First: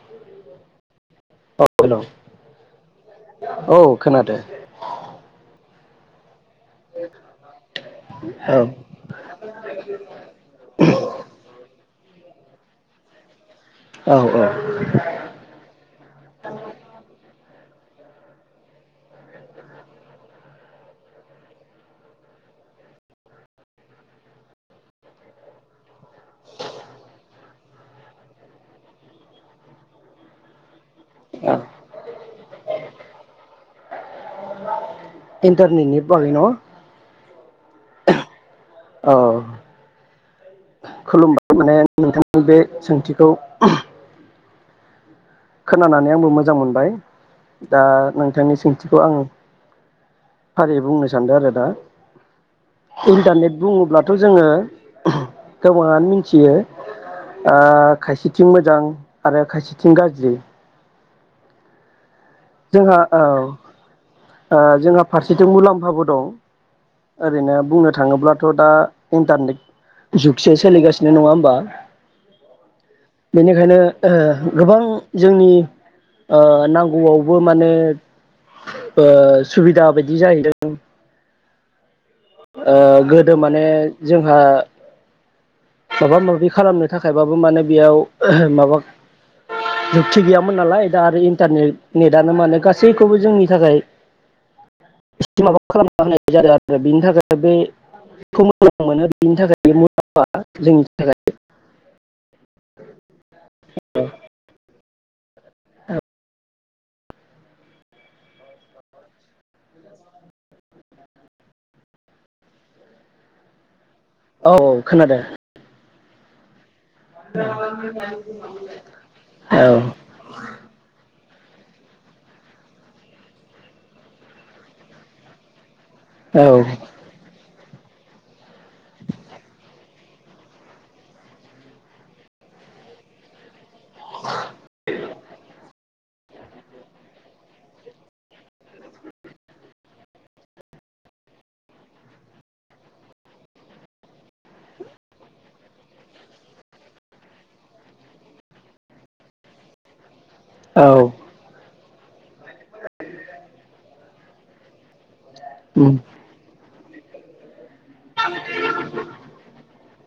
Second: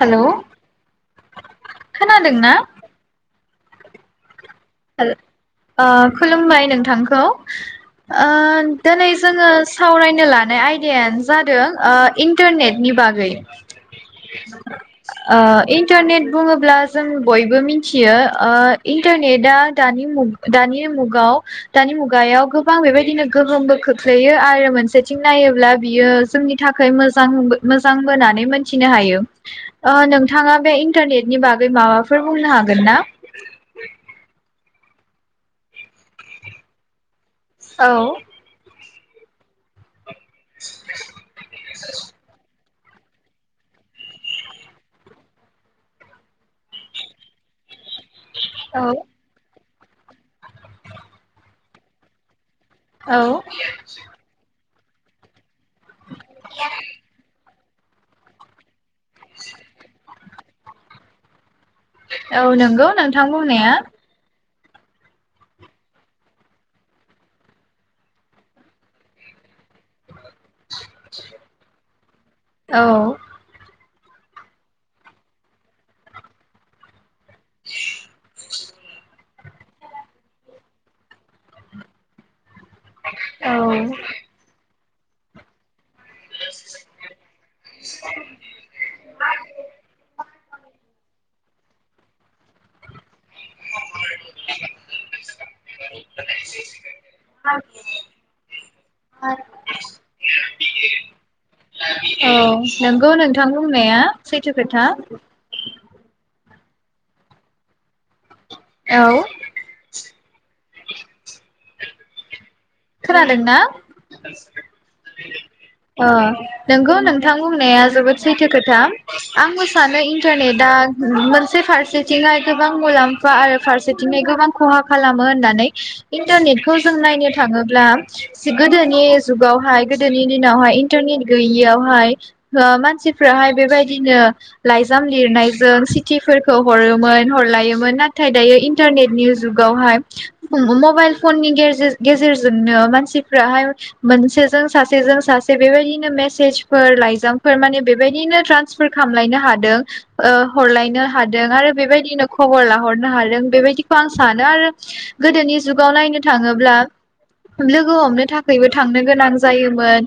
Hello औ hello खोनादों ना औ खोनादो अ खुलुमबाय नोंथांखौ ओ औ दोनै जोङो सावरायनो लानाय आयदायानो जादों इन्टारनेट नि बागै औ औ ओ इन्टारनेट बुङोब्ला जों बयबो मिथि थियो ओ इन्टारनेदा दानि मु दानि मुगाव दानि मुगायाव गोबां बेबायदिनो गोहोमबो खोख्लैयो आरो मोनसेथिं नायोब्ला बियो जोंनि थाखाय मोजां बो मोजांबो होनानै मोनथिनो हायो ओ नोंथाङा बे इन्टारनेटनि औ बागै माबाफोर बुंनो हागोन ना इन्टारनेटनि बागै न औ ओ खुलुमबाय माने नोंथांनि बे सोंथिखौ खोनानानै आंबो मोजां मोनबाय दा नों थांनि औ सोंथिखौ आं फारियै बुंनो सानदों आरो दा। औ इन्टारनेट बुङोब्लाथ' जोङो [inaudible] गोबाङानो मिनथियो ओ खायसेथिं मोजां आरो खायसेथिं गाज ज्रि औ नंगौ जोंहा औ नोंथां बुंनाया। ओ जोंहा फारसेथिं मुलाम्फाबो दं ओरैनो बुंनो थाङोब्लाथ' दा इन्टारनेट जुगसो सोलिगासिनो नङा होमबा औ बेनिखायनो ओ गोबां जोंनि नांगौआव बो मानो ओ सुबिदा बायदि जाहैदों। ओ गोदो औ माने जोंहा माबा माबि खालामनो थाखायबाबो माने बेयाव माबा जुक्थि गैया मोन नालाय दा आरो इन्टारने नेटआनो माने गासैखौबो जोंनि थाखाय माबा खालामना होनाय जादों आरो बेनि थाखाय बे खौ मोजां मोनो बेनि थाखाय मुलाम्फा जोंनि थाखाय औ नंगौ नोंथां बुंनाया [unintelligible] औ खोनादोंना? औ औ खोनादों। अ नोंगौ नोंथां बुंनाया जोबोद सैथो खोथा औ आंबो सानो इन्टारनेटा मोनसे से फारसेथिंहाय गोबां मुलाम्फा आरो फारसेथिङै गोबां खहा खालामो होननानै। औ इन्टारनेटखौ जों नायनो था ङोब्ला सिगोदोनि जुगावहाय गोदोनि दिनावहाय इन्टारनिट गैयियावहाय हो मानसिफोराहाय बेबाय बिदिनो लाइजाम लिरनायजों सि थिफोरखौ हरोमोन हरलायोमोन नाथाय दायो इन्टारनेटनि जुगावहाय मबाइल फननि गेजेर गेजेरजोंनो मानसिफोराहाय मोनसेजों सासेजों सासे बेबायदिनो मेसेजफोर लाइजामफोर माने बेबायदिनो ट्रान्सफोर खामलायनो हादों औ हरलायनो हादों आरो बेबायदि [unintelligible] खबर लाहरनो हादों बेबायदिखौ आं सानो आरो गोदोनि जुगाव उम नायनो थाङोब्ला लोगो हमनो थाखायबो थांनो गोनां जायोमोन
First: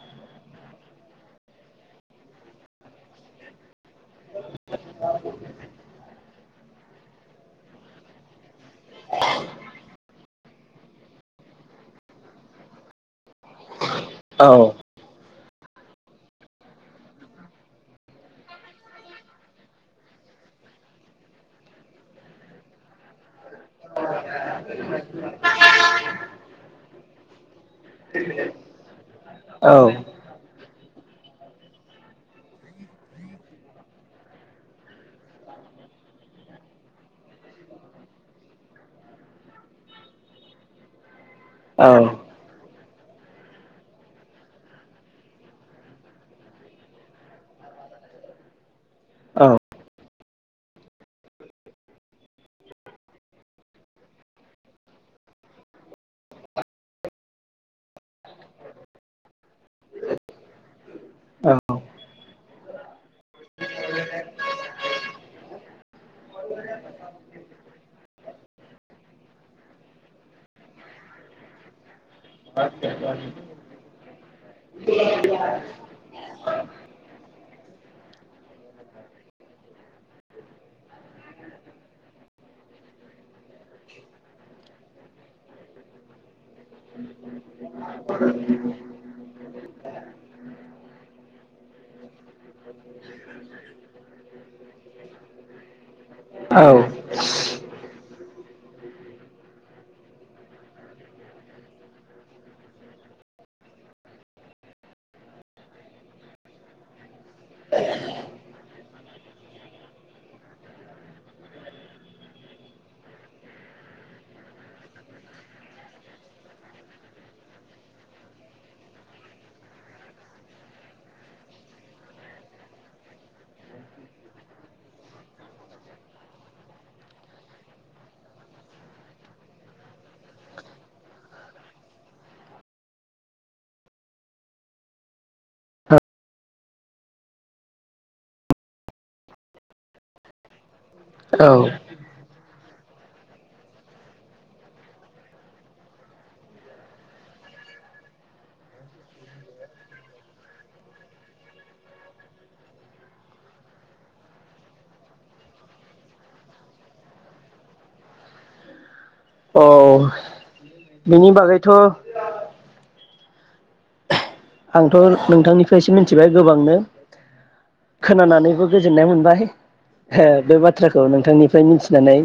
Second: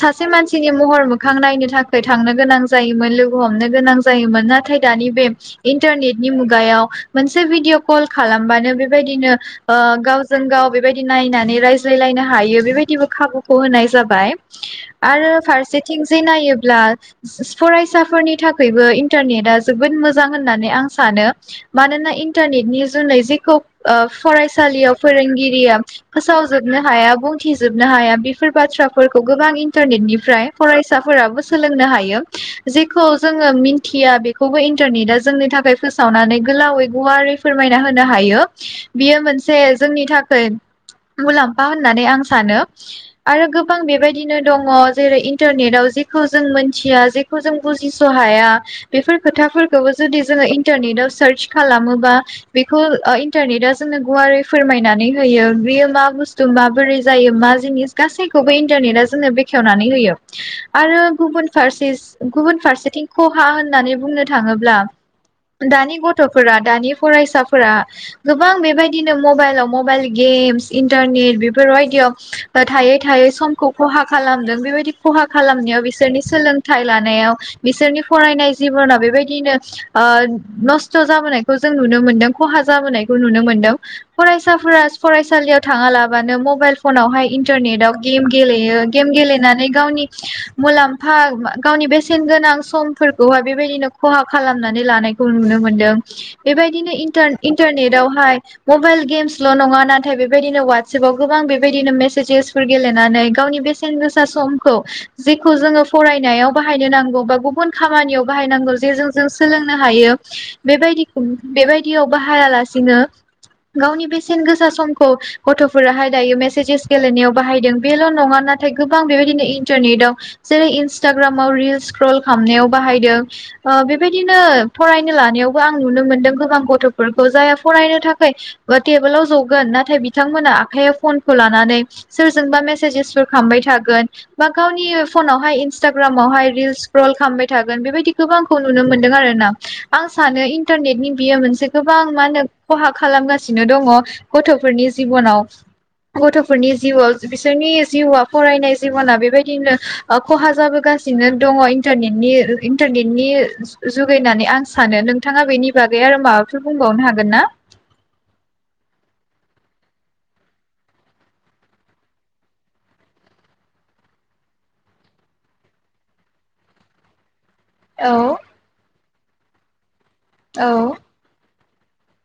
सासे मानसिनि महर मोखां नायनो थाखाय थांनो गोनां जायोमोन, लोगो हमनो गोनां जायोमोन। नाथाय दानि बे इन्टारनेटनि मुगायाव मोनसे भिडिअ कल खालामबानो बेबायदिनो ओ गावजों गाव बेबायदि नायनानै रायज्लायलायनो हायो बेबायदिबो खाबुखौ होनाय जाबाय औ आरो फारसेथिं जे नायोब्ला फरायसाफोरनि थाखायबो इन्टारनेटआ जोबोद मोजां होननानै आं सानो। मानोना इन्टारनेटनि जुनै जेखौ फरायसालियाव फोरोंगिरिया फोसावजोबनो हाया बुंथिजोबनो हाया बेफोर बाथ्राफोर औ मुलाम्फा औ होननानै आं सानो आरो गोबां बेबायदिनो दङ जेरै इन्टारनेटाव जेखौ जों मोनथिया जेखौ जों बुजिस हाया बेफोर खोथाफोरखौबो जुदि जोङो इन्टारनेटाव सार्च खालामोबा बेखौ ओ इन्टारनेटा जोंनो गुवारै फोरमायनानै होयो। बेयो मा बुस्थु माबोरै जायो मा जिनिस गासैखौबो इन्टारनेटआ जोंनो बेखेवनानै होयो आरो गुबुन फारसे गुबुन फारसेथिं खहा होननानै बुंनो थाङोब्ला दानि गथ'फोरा दानि फरायसाफोरा गोबां बेबायदिनो मबाइलाव मबाइल गेम इन्टारनेट बेफोरबायदियाव थायै थायै समखौ खहा खालामदों बेबायदि खहा खालामनायाव बिसोरनि सोलोंथाइ लानायाव बिसोरनि फरायनाय जिबना बेबायदिनो ओ नस्थ जाबोनायखौ जों नुनो मोनदों खहा जाबोनायखौ नुनो मोनदों। फरायसाफोरा फराय सालियाव थाङालाबानो मबाइल फनावहाय इन्टारनेटाव गेम गेलेयो गेम गेलेनानै गावनि मुलाम्फा गावनि बेसेन गोनां समफोरखौहाय बेबायदिनो खहा खालामनानै लानायखौ नुनो मोनदों। बेबायदिनो इन्टार इन्टारनेटावहाय मबाइल गेमसल' नङा ना नाथाय बेबायदिनो वाटसेएपाव गोबां बेबायदिनो मेसेजेसफोर गेलेनानै गावनि बेसेन गोसा समखौ जेखौ जोङो फरायनायाव बाहायनो नांगौ बा गुबुन खामानियाव बाहायनांगौ जेजों जों सोलोंनो हायो बेबायदि-बेबायदियाव बाहायालासिनो गावनि बेसेन गोसा सम खौ गथफोराहाय दायो मेसेजेस गेलेनायाव बाहायदों बेल नङा नाथाय गोबां बेबायदिनो इन्टारनेटाव जेरै इन्सटाग्रामाव रिल्स स्क्रल खालामनायाव बाहायदों ओ बेबायदिनो फरायनो लानायावबो आं नुनो मोनदों गोबां गथफोरखौ जायहा फरायनो थाखाय टेबोलाव जगोन ना नाथाय बिथांमोना आखाइयाव फनखौ लानानै सोरजोंबा मेसेजेसफोर खामबाय थागोन, बा गावनि फनावहाय इनसटाग्रामावहाय रिल्स स्क्रल खालामबाय थागोन। बेबायदिखौबो आंखौ नुनो मोन्दों आरो ना आं सानो इन्टारनेटनि बियो औ मोनसे औ गोबां मा होनो खहा खालामगासिनो दङ गथ' फोरनि जिबनाव गथफोरनि जिउआव बिसोरनि जिउआ फरायनाय जिबना बेबायदिनो खहा ओ जाबोगासिनो दङ इन्टारनेनि इन्टारनेटनि जुगै होननानै आं सानो। नोंथाङा बेनि बागै आरो माबाफोर बुंबावनो हागोन ना? औ बिनि बागैथ' [inaudible] आंथ' नोंथांनिफ्रायसो मिथिबाय गोबांनो औ खोनानानैबो गोजोननाय मोनबाय। हे बे औ बाथ्राखौ नोंथांनि निफ्राय मिथिनानै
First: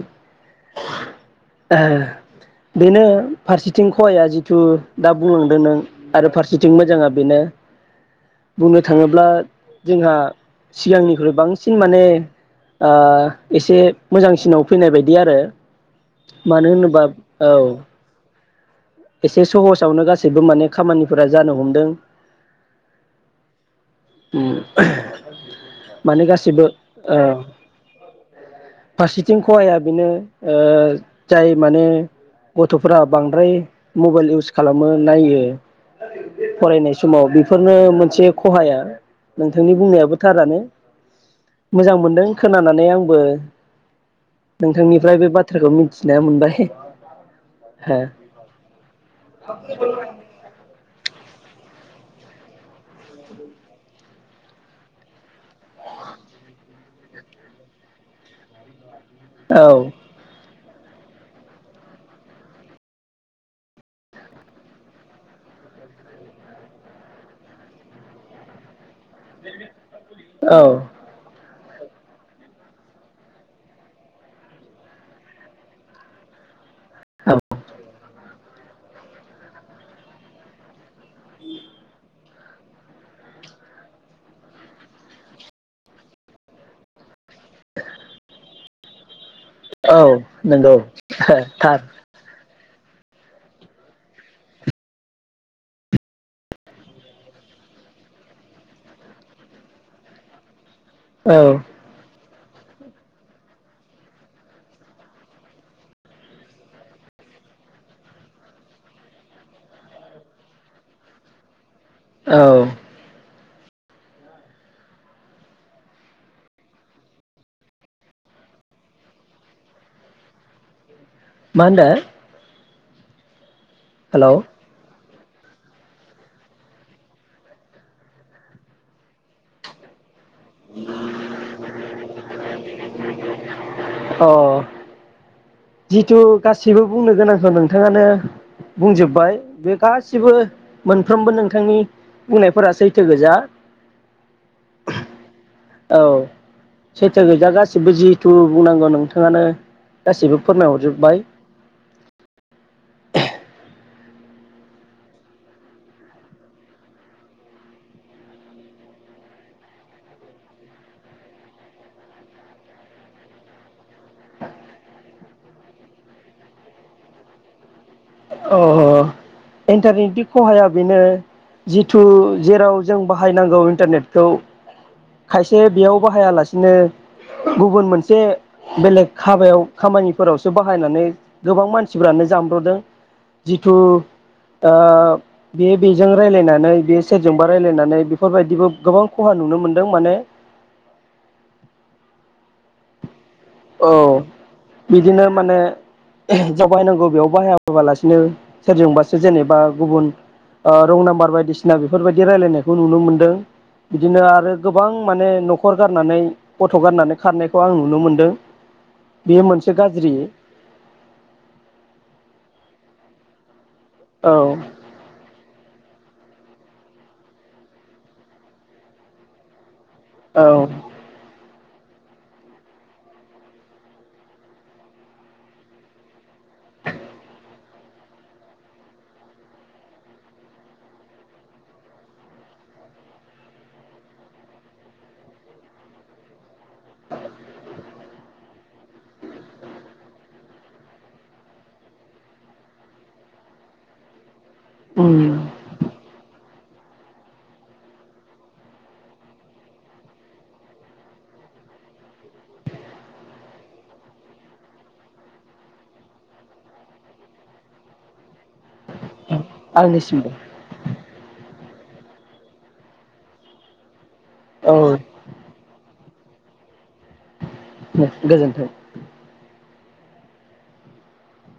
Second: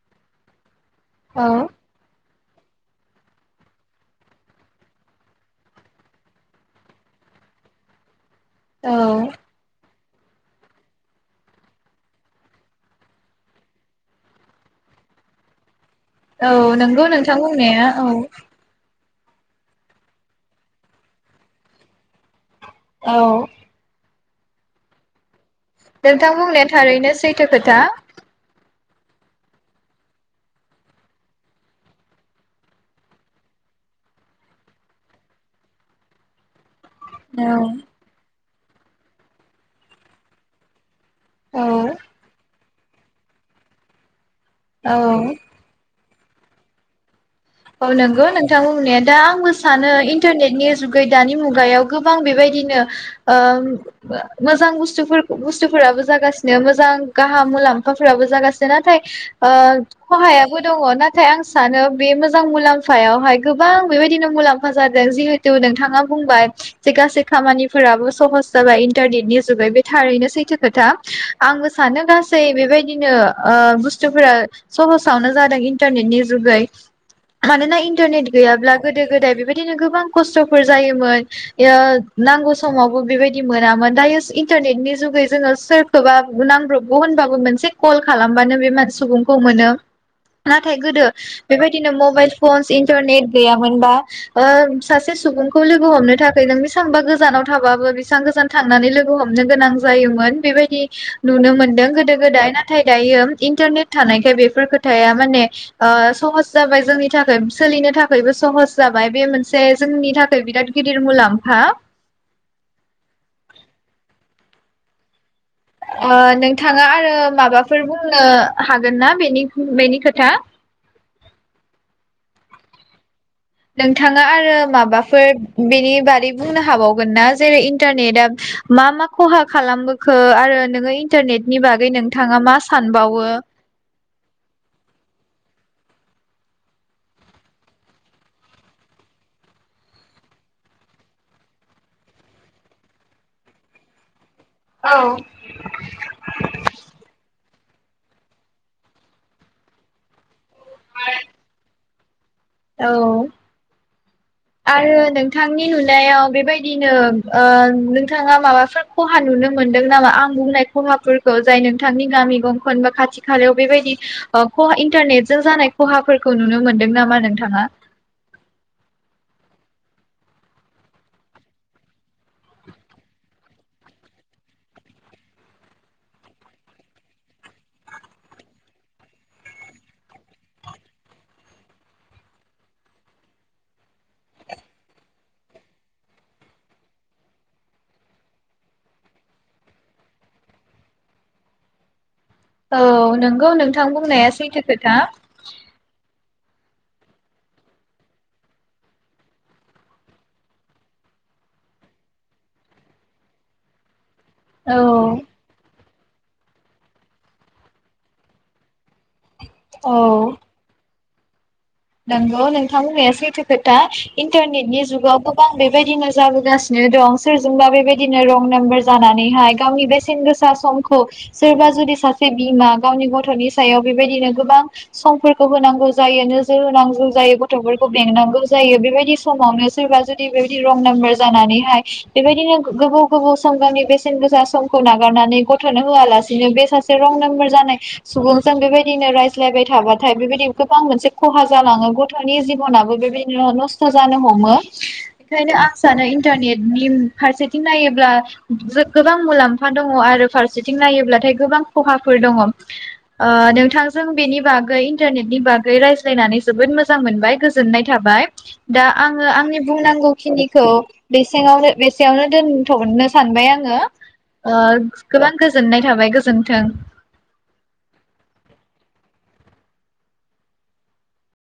औ [unintelligible] बेनो फारसेथिं खहाया जिथु दा बुंलांदों नों आरो फारसेथिं मोजाङा बेनो बुंनो औ थाङोब्ला जोंहा सिगांनिख्रुइ बांसिन माने आ एसे मोजांसिनाव फैनाय बायदि आरो मानो औ होनोबा नंगौ नोंथां औ बुंनाया औ। एसे सहसावनो गासिबो माने खामानिफोरा जानो हमदों। औ। उम [inaudible] नोंथां बुंनाया थारैनो सैथो खोथा फारसेथिं खहाया बेनो ओ जाय माने गथ'फोरा बांद्राय मबाइल इउस खालामो नायो फरायनाय समाव औ बेफोरनो मोनसे खहाया नोंथांनि बुंनायाबो थारानो औ मोजां मोनदों खोनाना नै आंबो नोंथांनिफ्राय बे औ बाथ्राखौ मिथ खिनाया मोनबाय औ नांगौ नोंथां बुंनाया दा आंबो सानो इन्टारनेटनि जुगै दानि मुगायाव गोबां बेबायदिनो ओ मोजां बुस्थु-बुस्थुफोराबो जागासिनो मोजां गाहाम मुलाम्फाफोराबो जागासिनो नाथाय ओ औ खहाया बो दङ नाथाय आं सानो बे मोज मोजां मुलाम्फायावहाय गोबां बेबायदिनो मुलाम्फा जादों जिहेथु नोंथाङा बुंबाय जे गासै खामानिफोराबो सहस जाबाय इन्टारनेटनि जुगै बे थारैनो सैथो खोथा आंबो सानो गासै बेबायदिनो ओ बुस्थुफोरा सहसावनो जादों इन्टारनेटनि जुगै औ मानोना इन्टारनेट गैयाब्ला गोदो गोदाय बेबायदिनो गोबां खस्थफोर जायोमोन इयो नांगौ समावबो बेबायदि मोनामोन दायो इन्टारनेटनि जुगै जोङो सोरखौबा नांब्रबगौ होनबाबो मोनसे कल खालामबानो बे सुबुं औ नंगौ था नो मबाइल फस इ इन्टारनेट गैयामोनबा सासे सुबुंखौ लोगो हमनो थाखाय नों बेसांबा गोजानाव थाबाबो बेसेबां गोजान थांनानै लोगो हमनो गोनां जायोमोन बेबायदि औ नुनो मोनदों गोदो गोदाय नाथाय दायो इन्टारनेट थानायखाय बेफोर खोथाया माने ओ सहस जाबाय जोंनि थाखाय सोलिनो थाखायबो सहस जाबाय बे मोनसे जोंनि थाखाय बिराद गिदिर मुलाम्फा औ ओ नोंथाङा आरो माबाफोर बुंनो हागोन ना बेनि बेनि खोथा मा होनदो नोंथाङा हेलौ आरो माबाफोर बेनि बारै बुंनो हाबावगोन ना जेरै इन्टारनेटआ मा मा खहा खालामबो ख खो आरो नोङो इन्टारनेटनि बागै नोंथाङा मा सानबावो अ जिथु गासिबो बुंनो गोनांखौ नोंथाङानो बुंजोब्बाय बे गासिबो मोनफ्रोमबो नोंथांनि बुंनायफोरा सैथो गोजा औ औ सैथो गोजा गासिबो जिहेथु बुंनांगौ नोंथाङानो गासिबो फोरमायहरजोबबाय औ आरो नोंथांनि नुनायाव बेबायदिनो नोंथाङा माबाफोर खहा नुनो मोनदों नामा आं बुंनाय खहाफोरखौ जाय नोंथांनि गामि गंखन बा खाथि खालायाव बेबायदि खहा इन्टारनेटजों जानाय खहाफोरखौ नुनो मोनदों नामा नोंथाङा अ अ इन्टारनेटनि खहाया बेनो जिथु जेराव जों बाहायनांगौ इन्टारनेटखौ खायसे बेयाव बाहायालासिनो गुबुन मोनसे बेलेग हाबायाव खामानिफोरावसो बाहायनानै गोबां मानसिफ्रानो जामब्रदों जिथु ओ बे-बेजों रायलायनानै बे सेरजोंबा रायलायनानै बेफोरबायदिबो गोबां खहा नुनो मोनदों माने औ नों औ बिदिनो माने जाव बाहायनांगौ बेयाव बाहाय फैोबालासिनो सोरजोंबासो जेनेबा गुबुन रं नाम्बार बायदिसिना बेफोरबायदि रायलायनायखौ नुनो मोनदों बिदिनो आरो औ गोबां माने न'खर गारनानै गथ' गारनानै खारनायखौ आं नुनो मोनदों। बेयो मोनसे गाज्रि नोंगौ नोंथां बुंनाया सैथो खोथा औ इन्टारनेटनि जुगाव बां बेबायदिनो जाबोगासिनो दं सोरजोंबा बेबायदिनो रं नाम्बार जानानैहाय गावनि बेस औ सेनगोसा समखौ सोरबा जुदि सासे बिमा गावनि गथ'नि सायाव बेबायदिनो गोबां समफोरखौ होनांगौ जायो नो जोर होनांगौ जायो गथ'फोरखौ बेंनांगौ जायो बेबायदि समावनो सोरबा जुदि बेबायदि रं नाम्बार जानानैहाय बेबायदिनो गोबोव गोबोव सम गावनि बेसेन गोसा समखौ नागारनानै गथ'नो होआलासेनो बे सासे रं नाम्बार जानाय सुबुंजों बेबायदिनो रायज्लायबाय थाबाथाय बेबायदि गोबां मोनसे खहा जालाङो गथ'नि जिबनाबो बेबायदिनो नस्थ' जानो हमो। उम बेखायनो आं सानो इ इनटारनेटनि फारसेथिं नायोब्ला जो गोबां मुलाम्फा दङ आरो फारसेथिं नायोब्लाथाय गोबां खहाफोर दङ, ओ नोंथांजों बेनि बागै इन्टारनेटनि बागै रायज्ला ज्लायनानै जोबोद मोजां मोनबाय गोजोननाय थाबाय। दा आं ओ आंनि आंनिसिमबो बुंनांगौखिनिखौ बेसेङावनो बेसेयावनो दोनथ'नो सानबाय आङो ओ औ गोबां गोजोननाय थाबाय गोजोनथों। दे गोजोन्थों।